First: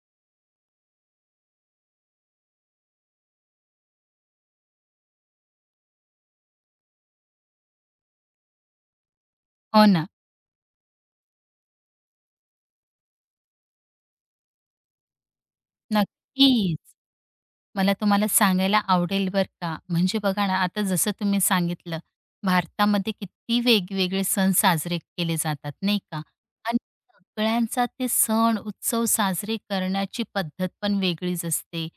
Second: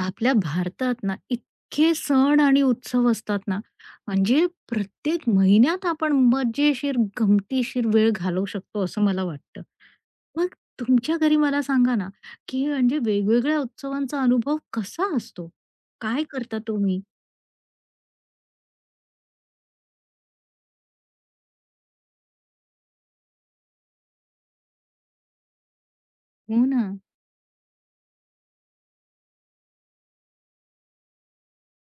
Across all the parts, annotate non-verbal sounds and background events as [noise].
आपल्या भारतात ना इतके सण आणि उत्सव असतात ना, म्हणजे प्रत्येक महिन्यात आपण मजेशीर, गमतीशीर वेळ घालवू शकतो असं मला वाटतं. हो ना, मग तुमच्या घरी मला सांगा ना, की म्हणजे वेगवेगळ्या उत्सवांचा अनुभव कसा असतो? काय करता नक्कीच. तुम्ही? मला तुम्हाला सांगायला आवडेल बरं का. म्हणजे बघा ना, आता जसं तुम्ही सांगितलं, भारतामध्ये किती वेगवेगळे सण साजरे केले जातात, नाही का? हो आणि ना. सगळ्यांचा ते सण, उत्सव साजरे करण्याची पद्धत पण वेगळीच असते.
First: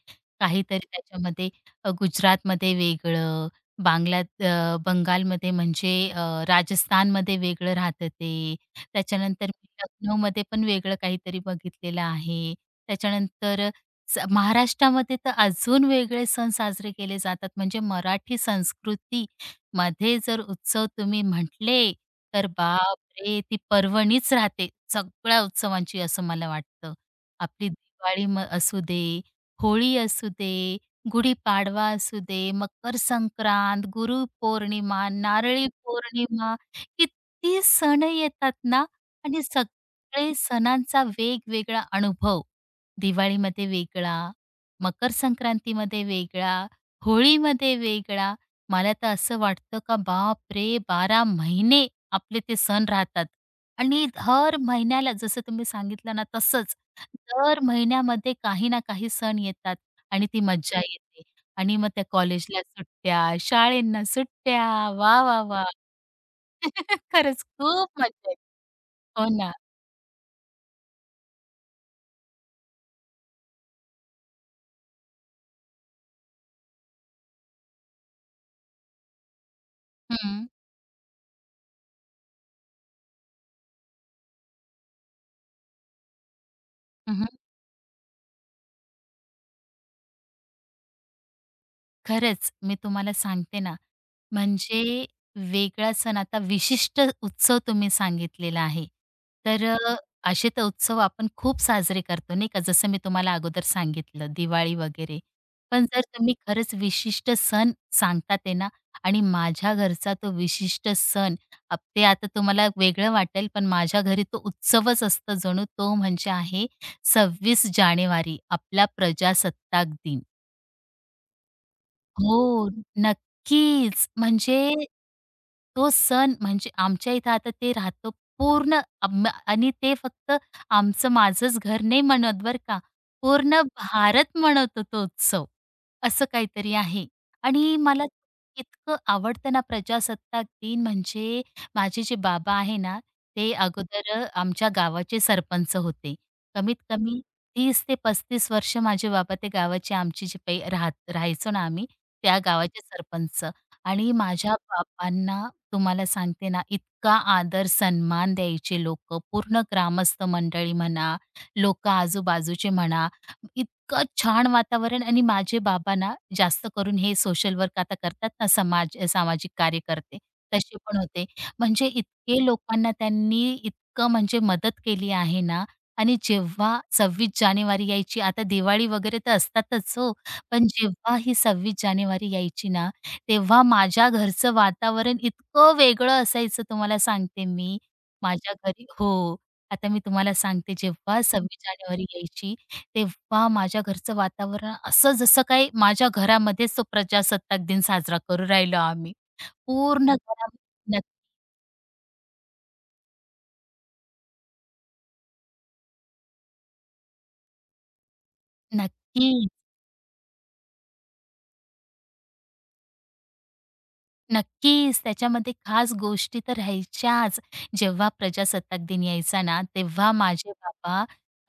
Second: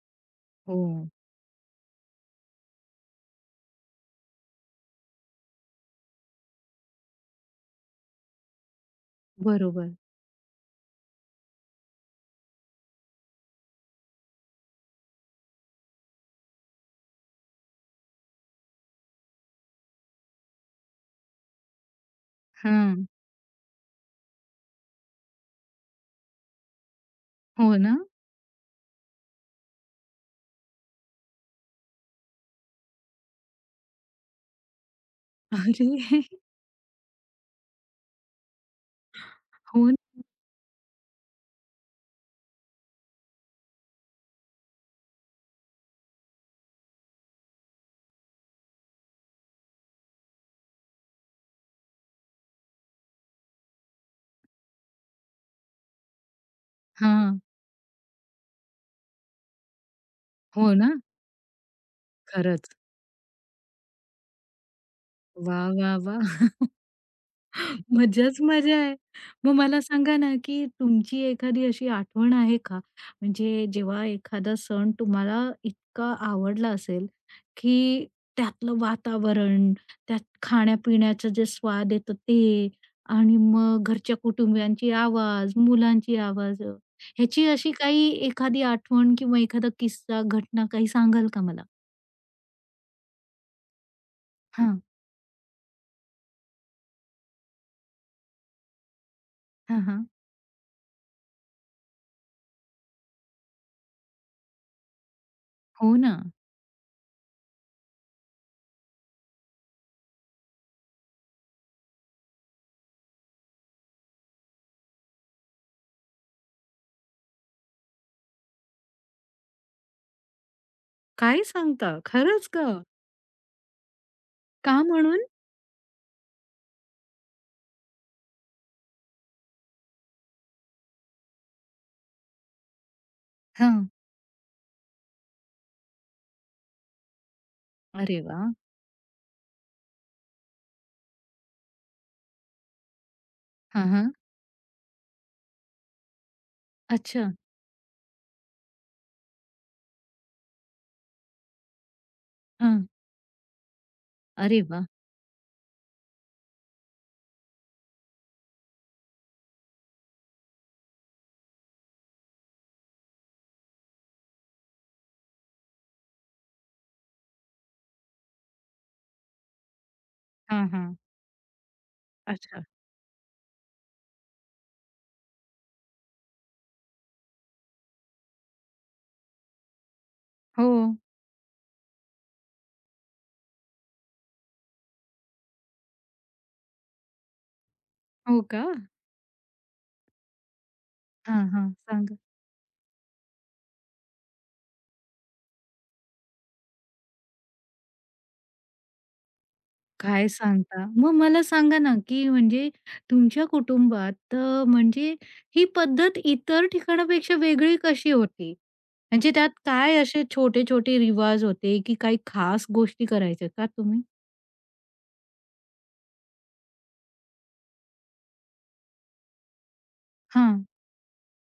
काहीतरी हो. त्याच्यामध्ये गुजरातमध्ये वेगळं, बंगालमध्ये राजस्थानमध्ये वेगळं राहतं ते. त्याच्यानंतर मी बरोबर. लखनौमध्ये पण वेगळं काहीतरी बघितलेलं आहे. त्याच्यानंतर महाराष्ट्रामध्ये तर अजून वेगळे सण साजरे केले जातात. म्हणजे मराठी संस्कृतीमध्ये जर उत्सव तुम्ही म्हटले, तर हां. बापरे! ती पर्वणीच राहते सगळ्या उत्सवांची असं मला वाटतं. आपली हो ना. दिवाळी असू दे, होळी असू दे, गुढीपाडवा असू दे, मकर संक्रांत, गुरुपौर्णिमा, नारळी अरे! [laughs] पौर्णिमा, किती सण येतात ना आणि हो. सगळे सणांचा वेगवेगळा अनुभव. दिवाळीमध्ये वेगळा, मकर संक्रांतीमध्ये वेगळा, होळीमध्ये वेगळा. मला तर असं वाटतं का बापरे! 12 महिने आपले ते सण राहतात आणि हर महिन्याला जसं तुम्ही सांगितलं ना तसंच हां. दर महिन्यामध्ये काही ना काही सण येतात आणि ती हो मज्जा ना. येते आणि मग त्या कॉलेजला खरंच. सुट्ट्या, शाळेंना सुट्ट्या. वाह, वाह, वाह! वाह, वाह, वाह! [laughs] खरंच खूप मजा येते. मजाच मजा आहे. हो ना. मग मला सांगा ना, की तुमची एखादी अशी आठवण आहे का? म्हणजे जेव्हा एखादा सण तुम्हाला इतका आवडला असेल, की त्यातलं वातावरण, त्यात हं. खाण्यापिण्याचं जे स्वाद येतं ते आणि मग घरच्या कुटुंबियांची आवाज, मुलांची आवाज ह्याची अशी काही एखादी आठवण किंवा एखादा किस्सा, घटना काही सांगाल का मला? खरंच मी तुम्हाला सांगते ना, हां, म्हणजे वेगळा सण आता विशिष्ट उत्सव तुम्ही सांगितलेला आहे. तर हां, अ, हां. असे तर उत्सव आपण खूप साजरे करतो नाही का, जसं मी तुम्हाला अगोदर सांगितलं दिवाळी वगैरे. पण हो जर ना. तुम्ही खरंच विशिष्ट सण सांगतात आहे ना आणि माझ्या घरचा तो विशिष्ट सण ते आता तुम्हाला वेगळं वाटेल, पण माझ्या घरी तो उत्सवच असतो जणू तो म्हणजे आहे 26 जानेवारी आपला प्रजासत्ताक दिन. काय सांगता? खरंच हो, का? नक्कीच. म्हणजे का म्हणून? तो सण म्हणजे आमच्या इथं आता ते राहतो पूर्ण, आणि ते फक्त आमचं माझंच घर नाही म्हणत बरं का. पूर्ण हां. भारत म्हणतो तो उत्सव. असं काहीतरी आहे आणि मला अरे वाह! इतकं आवडतं ना प्रजासत्ताक दिन म्हणजे माझे जे बाबा आहे ना, ते हां, हां. अगोदर आमच्या गावाचे सरपंच होते. कमीत कमी अच्छा. 30 ते 35 वर्ष माझे बाबा ते गावाचे आमचे जे पै राहत राहायचो ना आम्ही त्या गावाचे हां. सरपंच, आणि माझ्या अरे वाह! बाबांना तुम्हाला सांगते ना, इतका आदर सन्मान द्यायचे लोकं, पूर्ण ग्रामस्थ मंडळी म्हणा, लोकं आजूबाजूचे म्हणा, इतकं छान वातावरण, आणि माझे बाबा ना, जास्त करून हे सोशल वर्क आता करतात ना, समाज सामाजिक कार्यकर्ते, हां, तसे हां. पण होते. म्हणजे इतके अच्छा. लोकांना त्यांनी इतकं म्हणजे मदत केली आहे ना, आणि जेव्हा 26 जानेवारी यायची, आता दिवाळी वगैरे तर असतातच हो, पण हो. जेव्हा ही 26 जानेवारी यायची ना, तेव्हा माझ्या घरचं वातावरण इतकं वेगळं असायचं तुम्हाला सांगते मी. हो माझ्या का? घरी हो. आता मी तुम्हाला सांगते जेव्हा हां, 26 हां. जानेवारी सांगा. यायची, तेव्हा माझ्या घरचं वातावरण असं जसं काही माझ्या घरामध्येच तो प्रजासत्ताक दिन साजरा करू राहिलो आम्ही. पूर्ण काय घरा सांगता? नक्क मग मला सांगा ना, की म्हणजे तुमच्या कुटुंबात म्हणजे ही पद्धत इतर ठिकाणापेक्षा वेगळी कशी होती? नक्की. म्हणजे त्यात काय असे छोटे-छोटे रिवाज होते, की काही खास गोष्टी करायच्या का तुम्ही? नक्कीच. त्याच्यामध्ये खास गोष्टी तर राहायच्याच. जेव्हा प्रजासत्ताक दिन यायचा ना, तेव्हा माझे हां. बाबा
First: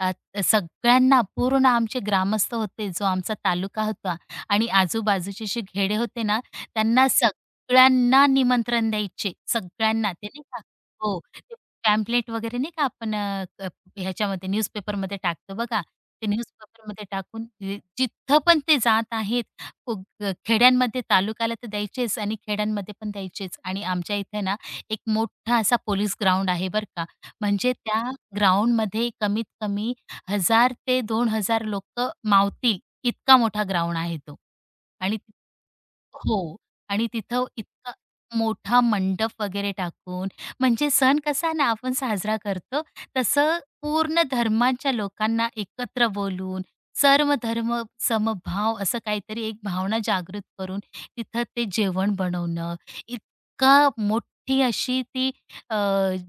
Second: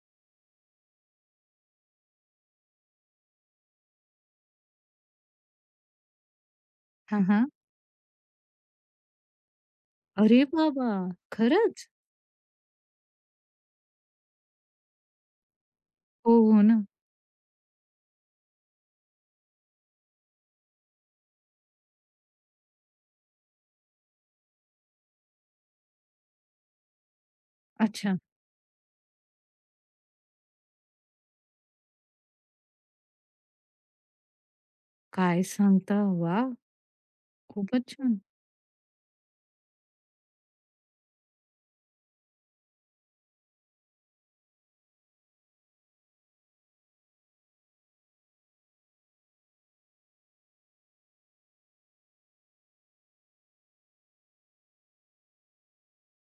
अ, सगळ्यांना, पूर्ण आमचे ग्रामस्थ होते, जो आमचा तालुका होता आणि आजूबाजूचे जे घेडे होते ना, त्यांना हां, हां. सगळ्यांना निमंत्रण द्यायचे. सगळ्यांना. ते अरे नाही का. बाबा! हो. ते खरंच? पॅम्पलेट वगैरे नाही का आपण अ, क ह्याच्यामध्ये न्यूजपेपरमध्ये टाकतो बघा. ते हो, हो ना. न्यूजपेपरमध्ये टाकून जिथं पण ते जात आहेत, उग खेड्यांमध्ये तालुक्याला तर द्यायचेच आणि खेड्यांमध्ये पण द्यायचेच, आणि आमच्या इथे ना एक मोठा असा पोलीस ग्राउंड आहे बरं का. म्हणजे त्या अच्छा. ग्राउंडमध्ये कमीत कमी 1000 ते 2000 लोक मावतील, इतका मोठा ग्राउंड आहे तो. आणि काय सांगता? वाह! हो. आणि तिथं खूपच इतका छान. मोठा मंडप वगैरे टाकून, म्हणजे सण कसा ना आपण साजरा करतो, तसं पूर्ण धर्माच्या लोकांना एकत्र बोलून, सर्व धर्म समभाव असं काहीतरी एक भावना जागृत करून, तिथं ते जेवण बनवणं, इतका मोठी अशी ती अ,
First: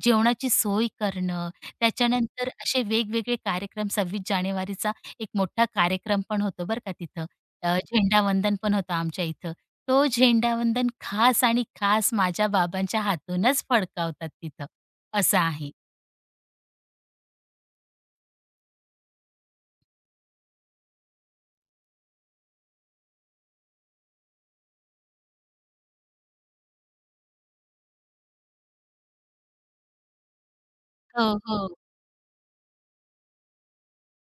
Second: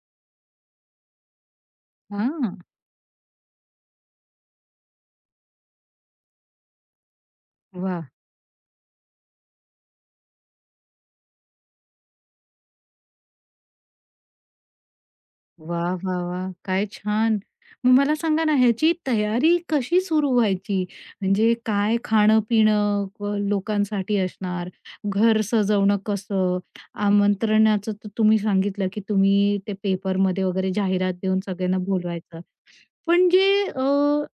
जेवणाची सोय करणं. त्याच्यानंतर हां. असे वेगवेगळे कार्यक्रम 26 जानेवारीचा एक मोठा कार्यक्रम पण होतो बरं का तिथं. वाह! झेंडावंदन पण होतं आमच्या इथं. तो झेंडावंदन खास आणि खास माझ्या बाबांच्या हातूनच फडकावतात तिथं, असं आहे. वा, वा, वा, काय छान. मग मला सांगा ना ह्याची तयारी कशी सुरू व्हायची? म्हणजे काय खाणं-पिणं व लोकांसाठी असणार, घर सजवणं कसं, आमंत्रणाचं तर तुम्ही सांगितलं की तुम्ही ते पेपरमध्ये वगैरे जाहिरात हो, देऊन हो. सगळ्यांना बोलवायचं. पण जे अ,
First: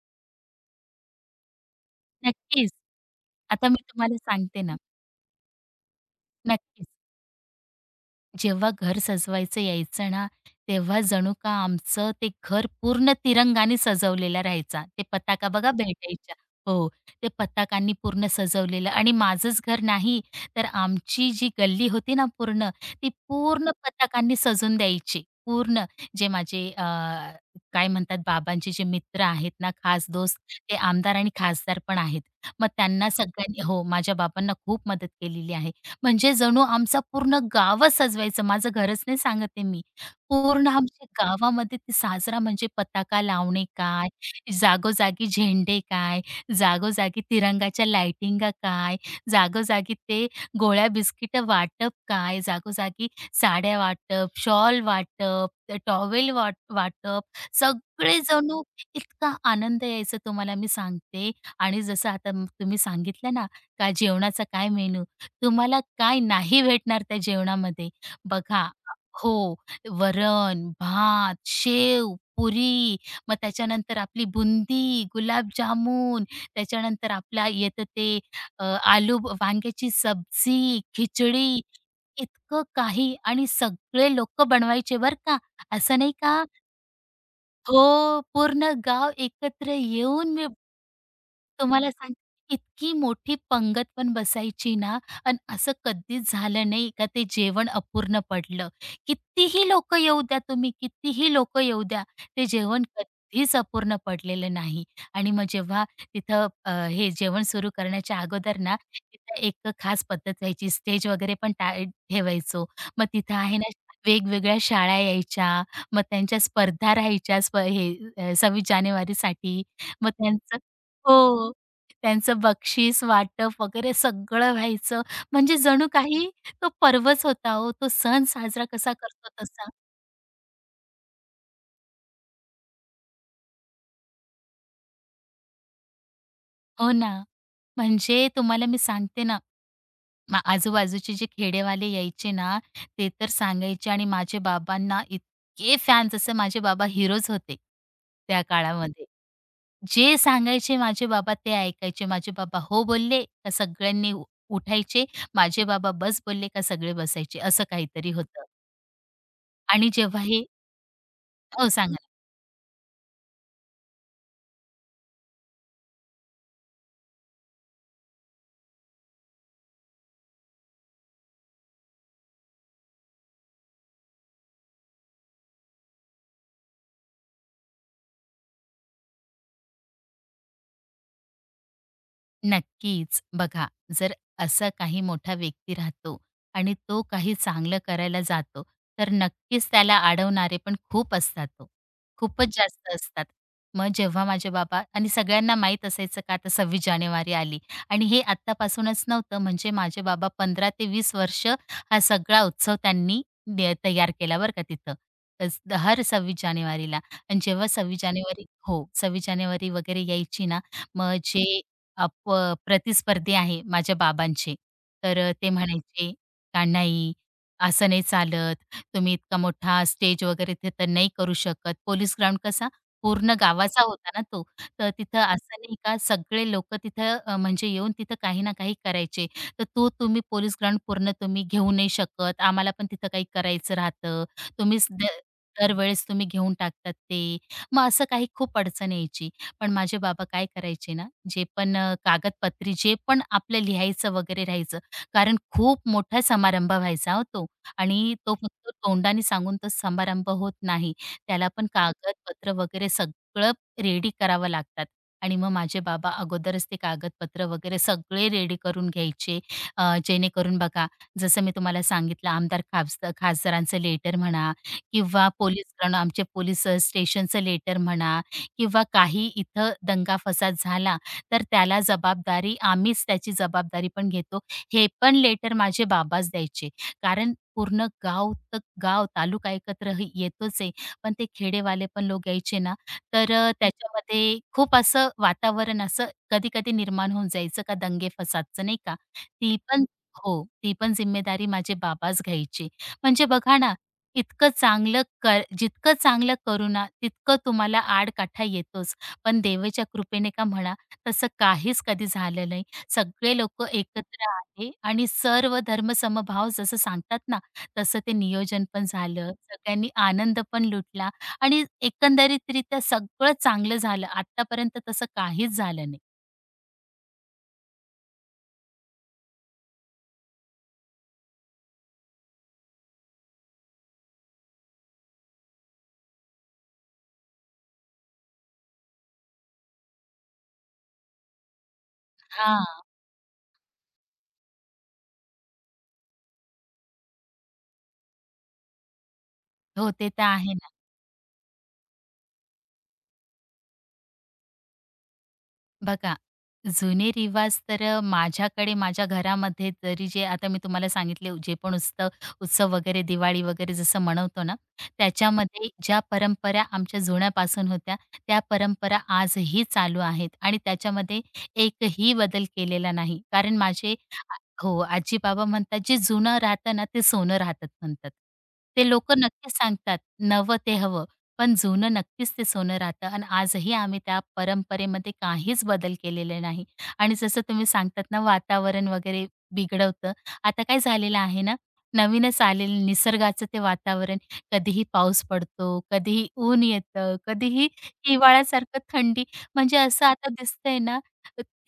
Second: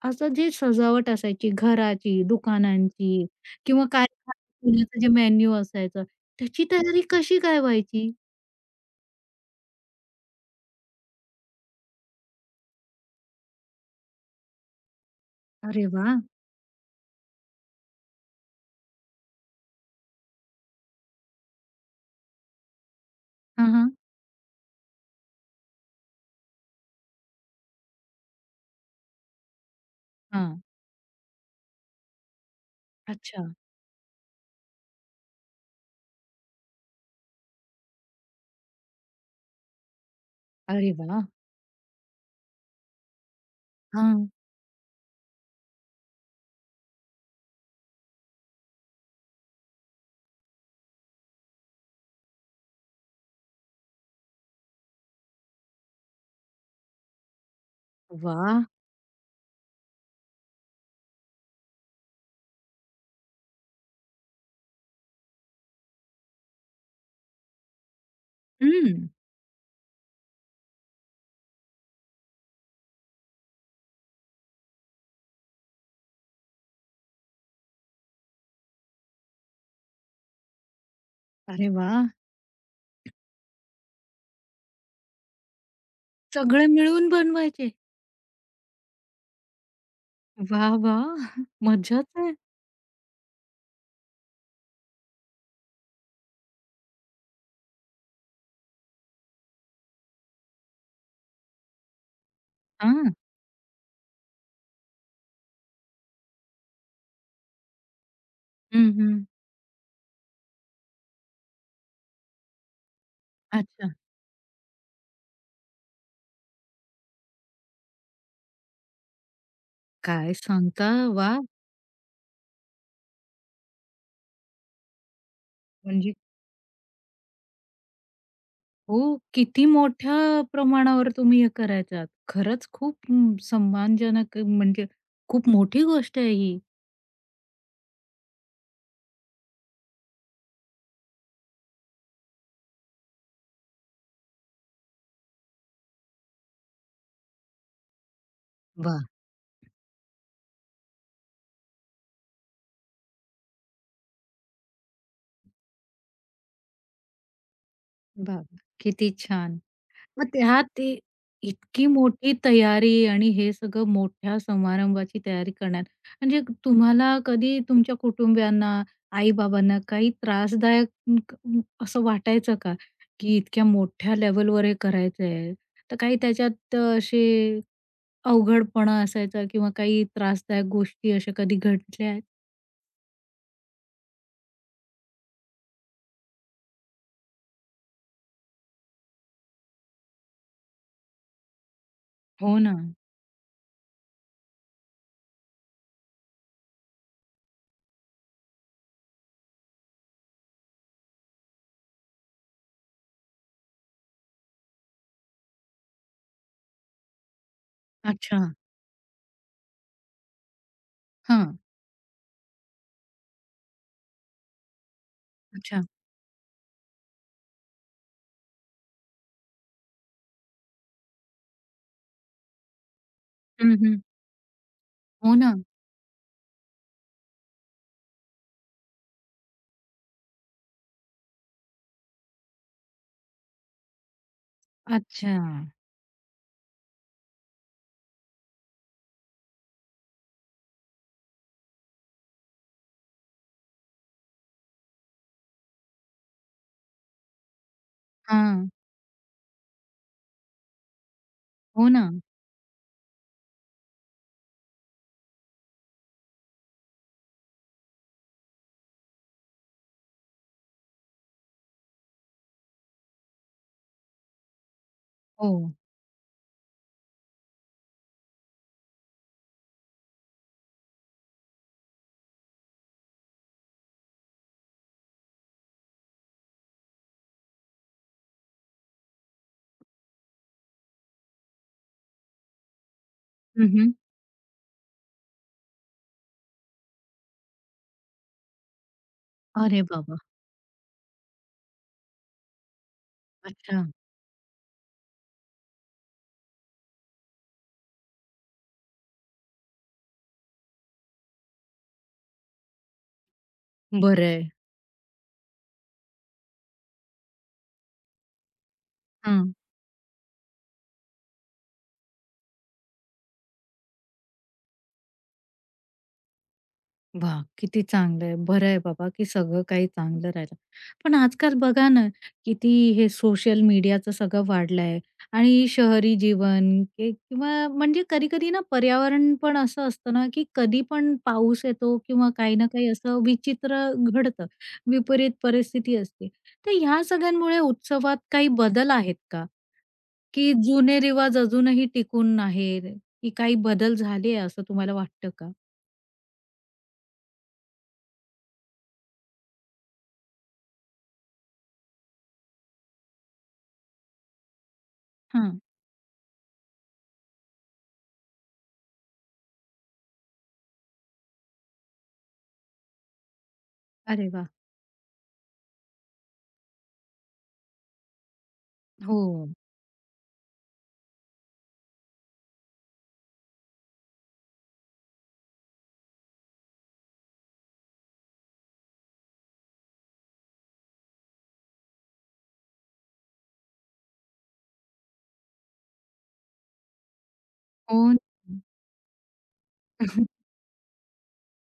असं जे सजावट असायची घराची, नक्कीच. दुकानांची आता मी किंवा काय तुम्हाला सांगते ना. खाण्याचं जे मेन्यू असायचं, त्याची नक्कीच. तयारी कशी काय व्हायची? जेव्हा घर सजवायचं यायचं ना, तेव्हा जणू का आमचं ते घर पूर्ण तिरंगाने सजवलेला राहायचा. ते पताका बघा अरे वाह! भेटायच्या. हो, ते पताकांनी पूर्ण सजवलेलं आणि माझंच घर नाही, तर आमची जी गल्ली होती ना पूर्ण, ती पूर्ण हां, हां. पताकांनी सजून द्यायची. पूर्ण, जे माझे काय म्हणतात बाबांचे जे मित्र आहेत ना, खास दोस्त, हां. ते आमदार आणि खासदार पण आहेत. मग त्यांना अच्छा. सगळ्यांनी हो, माझ्या बाबांना खूप मदत केलेली आहे. म्हणजे जणू आमचा पूर्ण गावच सजवायचं. माझं घरच नाही सांगत आहे मी. पूर्ण अरे आमच्या वा, गावामध्ये ते साजरा म्हणजे पताका लावणे काय, हां. जागोजागी झेंडे काय, जागोजागी तिरंगाच्या लाइटिंगा काय, जागोजागी ते गोळ्या बिस्किटं वाटप काय, जागोजागी साड्या वाटप, शॉल वाटप, ते टॉवेल वाटप, सगळे वा, जणू, इतका आनंद यायचा तुम्हाला मी सांगते. आणि जसं आता तुम्ही सांगितलं ना, का जेवणाचा काय मेनू? तुम्हाला काय नाही भेटणार त्या जेवणामध्ये. बघा, हं. हो, वरण, भात, शेव, पुरी, मग त्याच्यानंतर आपली बुंदी, गुलाबजामुन, त्याच्यानंतर आपल्या येतं ते आलू वांग्याची सब्जी, खिचडी, अरे वा, इतकं काही, आणि सगळे लोकं बनवायचे बरं का. असं नाही का. सगळे मिळून बनवायचे. हो, पूर्ण गाव एकत्र येऊन मी वा, वा, तुम्हाला मज्जाच सांगते, आहे. इतकी मोठी पंगत पण बसायची ना, अन् असं कधीच झालं नाही का ते जेवण अपूर्ण पडलं. कितीही लोकं येऊ द्या तुम्ही, कितीही लोकं येऊ द्या, ते जेवण हां. कधीच अपूर्ण पडलेलं नाही. आणि मग जेव्हा तिथं हे जेवण सुरू करण्याच्या अगोदर ना, हं, हं. तिथं एक खास पद्धत व्हायची. स्टेज वगैरे पण ठेवायचो. मग तिथं आहे ना, अच्छा. वेगवेगळ्या शाळा यायच्या, मग त्यांच्या स्पर्धा राहायच्या 26 जानेवारीसाठी. मग काय त्यांचं सांगता? वा, हो. त्यांचं बक्षीस वाटप वगैरे सगळं व्हायचं. म्हणजे जणू म्हणजे काही तो पर्वच होता हो. तो सण साजरा कसा हो, करतो किती तसा. मोठ्या प्रमाणावर तुम्ही हे करायचात. खरंच खूप अं, सन्मानजनक म्हणजे खूप मोठी गोष्ट आहे ही. हो ना. म्हणजे तुम्हाला मी सांगते ना, आजूबाजूचे जे खेडेवाले यायचे ना, ते तर सांगायचे आणि माझे बाबांना इतके फॅन, जसे माझे बाबा हिरोच होते त्या काळामध्ये. वाह! जे सांगायचे माझे बाबा ते ऐकायचे. माझे बाबा हो बोलले का सगळ्यांनी उठायचे. माझे बाबा बस बोलले का सगळे बसायचे. असं काहीतरी होतं, वाह! किती छान. आणि जेव्हा मग हे, त्यात ते हो इतकी सांगा. मोठी तयारी आणि हे सगळं मोठ्या समारंभाची तयारी करण्यात म्हणजे तुम्हाला कधी तुमच्या कुटुंबियांना, आई-बाबांना काही त्रासदायक अं, असं वाटायचं का? की इतक्या मोठ्या लेव्हलवर हे करायचं आहे. तर काही त्याच्यात असे अवघडपणा असायचा किंवा काही त्रासदायक गोष्टी अशा कधी घडल्या आहेत? नक्कीच. बघा, जर असा काही मोठा व्यक्ती राहतो आणि तो काही चांगलं करायला जातो, तर नक्कीच त्याला अडवणारे पण खूप असतात ओ. खूपच हो ना. जास्त असतात. मग जेव्हा माझे बाबा आणि सगळ्यांना माहीत असायचं का आता 26 जानेवारी आली, आणि हे आत्तापासूनच नव्हतं, म्हणजे माझे बाबा 15 ते 20 वर्ष हा सगळा उत्सव त्यांनी तयार केला बरं का तिथं. हर 26 जानेवारीला, आणि जेव्हा 26 अच्छा. जानेवारी हो, 26 जानेवारी वगैरे यायची ना, मग हां. जे अप प्रतिस्पर्धी आहे माझ्या बाबांचे. ते अच्छा. म्हणायचे, "का नाही, असं नाही चालत. तुम्ही इतका मोठा स्टेज वगैरे तिथं नाही करू शकत." पोलीस ग्राउंड कसा पूर्ण हं, गावाचा हं. होता ना तो. तर तिथं हो ना. असं नाही का सगळे लोक, तिथं म्हणजे येऊन तिथं काही ना काही करायचे. तर तो तुम्ही पोलीस ग्राउंड पूर्ण तुम्ही घेऊ नाही शकत. आम्हाला पण तिथं काही करायचं राहतं. तुम्हीच द अच्छा. दरवेळेस तुम्ही घेऊन टाकतात ते. मग असं काही खूप अडचण यायची. पण माझे बाबा काय करायचे ना, जे पण कागदपत्री जे पण आपलं लिहायचं वगैरे राहायचं, कारण खूप मोठा समारंभ व्हायचा हो तो, आणि तो फक्त हां. तोंडाने सांगून तो समारंभ होत नाही. त्याला पण हो ना. कागदपत्र वगैरे सगळं रेडी करावं लागतात, आणि मग माझे बाबा अगोदरच ते कागदपत्र वगैरे सगळे रेडी करून घ्यायचे. जेणेकरून बघा, जसं मी तुम्हाला सांगितलं आमदार खासदारांचं लेटर म्हणा, किंवा हो. पोलीस आमचे पोलीस स्टेशनचं लेटर म्हणा, किंवा काही इथं दंगा फसाद झाला, तर त्याला जबाबदारी आम्हीच त्याची जबाबदारी पण घेतो. हे पण लेटर माझे बाबाच द्यायचे. कारण पूर्ण गाव तर गाव, तालुका एकत्र येतोच आहे. पण ते खेडेवाले पण लोक यायचे ना, तर हं, त्याच्यामध्ये खूप असं वातावरण असं कधी-कधी निर्माण होऊन जायचं का दंगे-फसादचं नाही का? ती अरे पण, बाबा! हो, ती पण जिम्मेदारी माझे बाबाच घ्यायचे. म्हणजे बघा ना, अच्छा. इतकं चांगलं कर जितकं चांगलं करू ना, तितकं तुम्हाला आडकाठी येतोच. पण देवाच्या कृपेने का म्हणा, तसं काहीच कधी झालं नाही. सगळे लोकं बरं एकत्र आहे. आहे आणि सर्व धर्म समभाव जसं सांगतात ना, तसं ते नियोजन पण झालं. हं. सगळ्यांनी आनंद पण लुटला, आणि एकंदरीतरित्या सगळं चांगलं झालं. आत्तापर्यंत तसं काहीच झालं नाही. वाह! किती चांगलं आहे. बरं आहे बाबा, की सगळं काही चांगलं राहिलं. पण आजकाल बघा ना, किती हे सोशल मीडियाचं सगळं वाढलं आहे आणि शहरी जीवन किंवा म्हणजे कधी-कधी ना पर्यावरण पण असं असतं ना, की कधी पण पाऊस येतो किंवा काही हां. ना काही असं विचित्र घडतं. विपरीत परिस्थिती असते. तर ह्या सगळ्यांमुळे उत्सवात काही बदल आहेत का? हो, ते तर की आहे ना. जुने रिवाज अजूनही टिकून आहेत, की काही बदल झाले असं तुम्हाला वाटतं का? बघा, जुने रिवाज तर माझ्याकडे माझ्या घरामध्ये तरी जे आता मी तुम्हाला सांगितले, जे पण उत्सव, उत्सव वगैरे दिवाळी वगैरे जसं मनवतो ना, हां. त्याच्यामध्ये ज्या परंपरा आमच्या जुन्यापासून होत्या, त्या परंपरा आजही चालू आहेत आणि त्याच्यामध्ये एकही बदल केलेला नाही. कारण माझे अरे आ वाह! हो, आजी-बाबा म्हणतात, "जे जुनं राहतं ना, ते सोनं राहतात," म्हणतात. ते हो, लोकं नक्कीच सांगतात, "नवं ते हवं." पण जुनं नक्कीच ते सोनं राहतं आणि आजही आम्ही त्या परंपरेमध्ये काहीच बदल केलेले नाही. आणि जसं तुम्ही सांगतात ना वातावरण वगैरे बिघडवतं. आता काय झालेलं आहे ना, नवीनच आलेलं निसर्गाचं ते वातावरण कधीही पाऊस पडतो, कधीही ऊन येतं, कधीही हो. हिवाळ्यासारखं थंडी. म्हणजे असं आता दिसतंय ना,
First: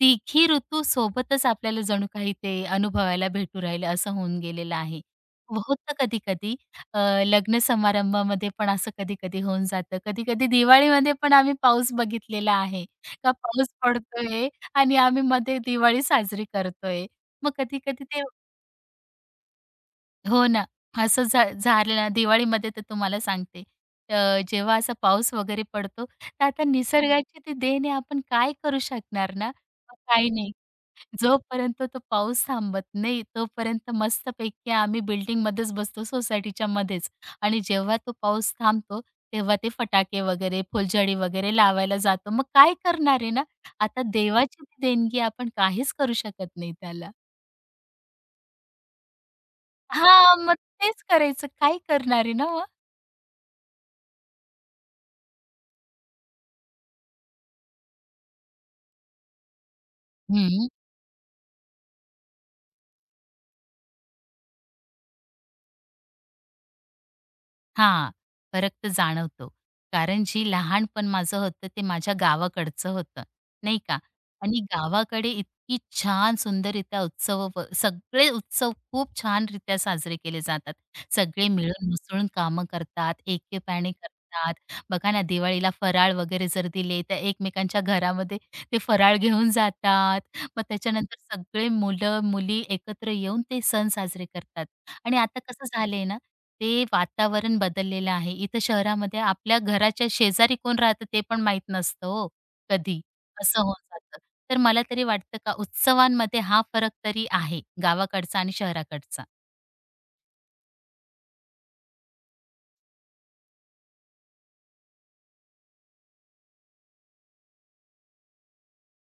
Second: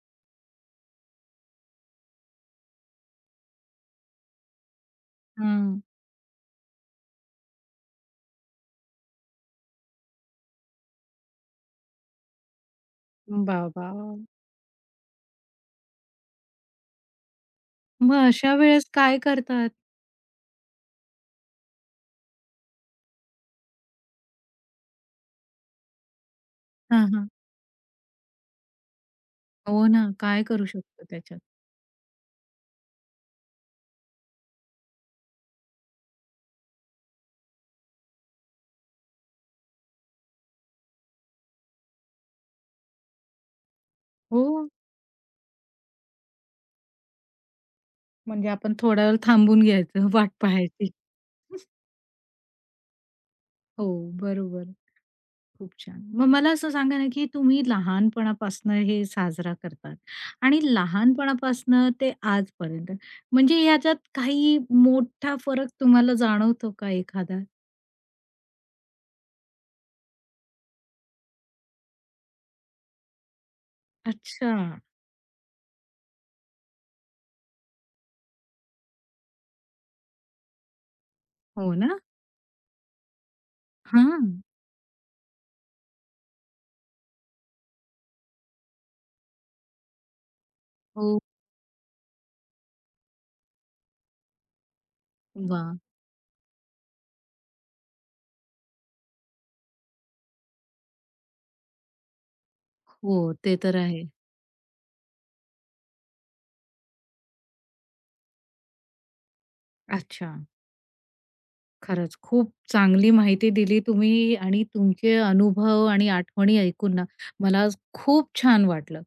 तिघी ऋतू सोबतच आपल्याला जणू काही ते अनुभवायला भेटू राहिलं असं होऊन गेलेलं आहे. हं. होतं कधी-कधी अ, लग्न समारंभामध्ये पण असं कधी-कधी होऊन जातं. कधी-कधी दिवाळीमध्ये पण आम्ही पाऊस बघितलेला आहे. का वाह, पाऊस वाह, वाह! [laughs] पडतोय आणि आम्ही मध्ये दिवाळी साजरी करतोय. मग कधी-कधी मग ते, अशा वेळेस काय करतात? हो ना, असं झालं ना दिवाळीमध्ये तर तुम्हाला सांगते. जेव्हा असा पाऊस वगैरे पडतो, तर आता हां, हां. निसर्गाची ती देण आहे, आपण काय करू शकणार ना? हो ना, काही काय नाही. करू शकतो त्याच्यात? जोपर्यंत तो पाऊस थांबत नाही, तोपर्यंत मस्तपैकी आम्ही बिल्डिंगमध्येच बसतो सोसायटीच्या मध्येच, आणि जेव्हा तो पाऊस थांबतो, तेव्हा ते फटाके वगैरे, फुलझडी वगैरे लावायला जातो. मग काय करणार आहे ना? आता देवाची हो, ती देणगी, आपण काहीच करू शकत नाही त्याला. म्हणजे आपण थोडा वेळ थांबून घ्यायचं, वाट हां, मग पाहायची. तेच करायचं. काय करणार आहे ना मग? हो, बरोबर. खूप छान. मग मला असं सांगा ना, की तुम्ही लहानपणापासनं हे साजरा करतात आणि हं. लहानपणापासनं ते आजपर्यंत, म्हणजे ह्याच्यात काही मोठा फरक तुम्हाला जाणवतो का एखादा? हां, फरक तर जाणवतो. कारण जी लहानपण माझं होतं ते माझ्या गावाकडचं होतं, नाही का? अच्छा. आणि गावाकडे इतकी छान सुंदररित्या उत्सव व सगळे उत्सव खूप छान रित्या साजरे केले जातात. सगळे हो मिळून ना? मिसळून कामं करतात, एकेप्याने करतात. हां. बघा ना, दिवाळीला फराळ वगैरे जर दिले, तर एकमेकांच्या घरामध्ये ते फराळ घेऊन जातात. मग त्याच्यानंतर हो. सगळे मुलं-मुली एकत्र येऊन ते सण साजरे करतात. आणि आता कसं वाह! झालंय ना, ते वातावरण बदललेलं आहे. इथं शहरामध्ये आपल्या घराच्या शेजारी कोण राहतं ते पण माहीत नसतं हो कधी, हो, ते असं तर होऊन आहे. जातं. तर मला तरी वाटतं का उत्सवांमध्ये हा फरक तरी आहे गावाकडचा आणि शहराकडचा. अच्छा. खरंच खूप चांगली माहिती दिली तुम्ही आणि तुमचे अनुभव आणि आठवणी ऐकून ना, मला आज खूप छान वाटलं.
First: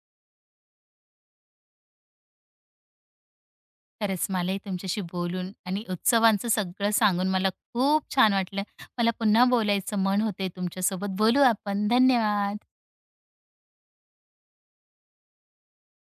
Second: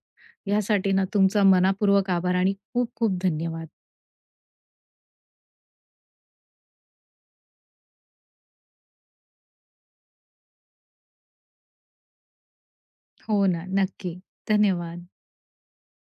यासाठी ना, तुमचा मनापूर्वक आभार आणि खूप खूप धन्यवाद. खरंच मलाही तुमच्याशी बोलून आणि उत्सवांचं सगळं सांगून मला खूप छान वाटलं. मला पुन्हा बोलायचं मन होतंय तुमच्यासोबत. बोलू आपण. धन्यवाद. हो ना, नक्की. धन्यवाद.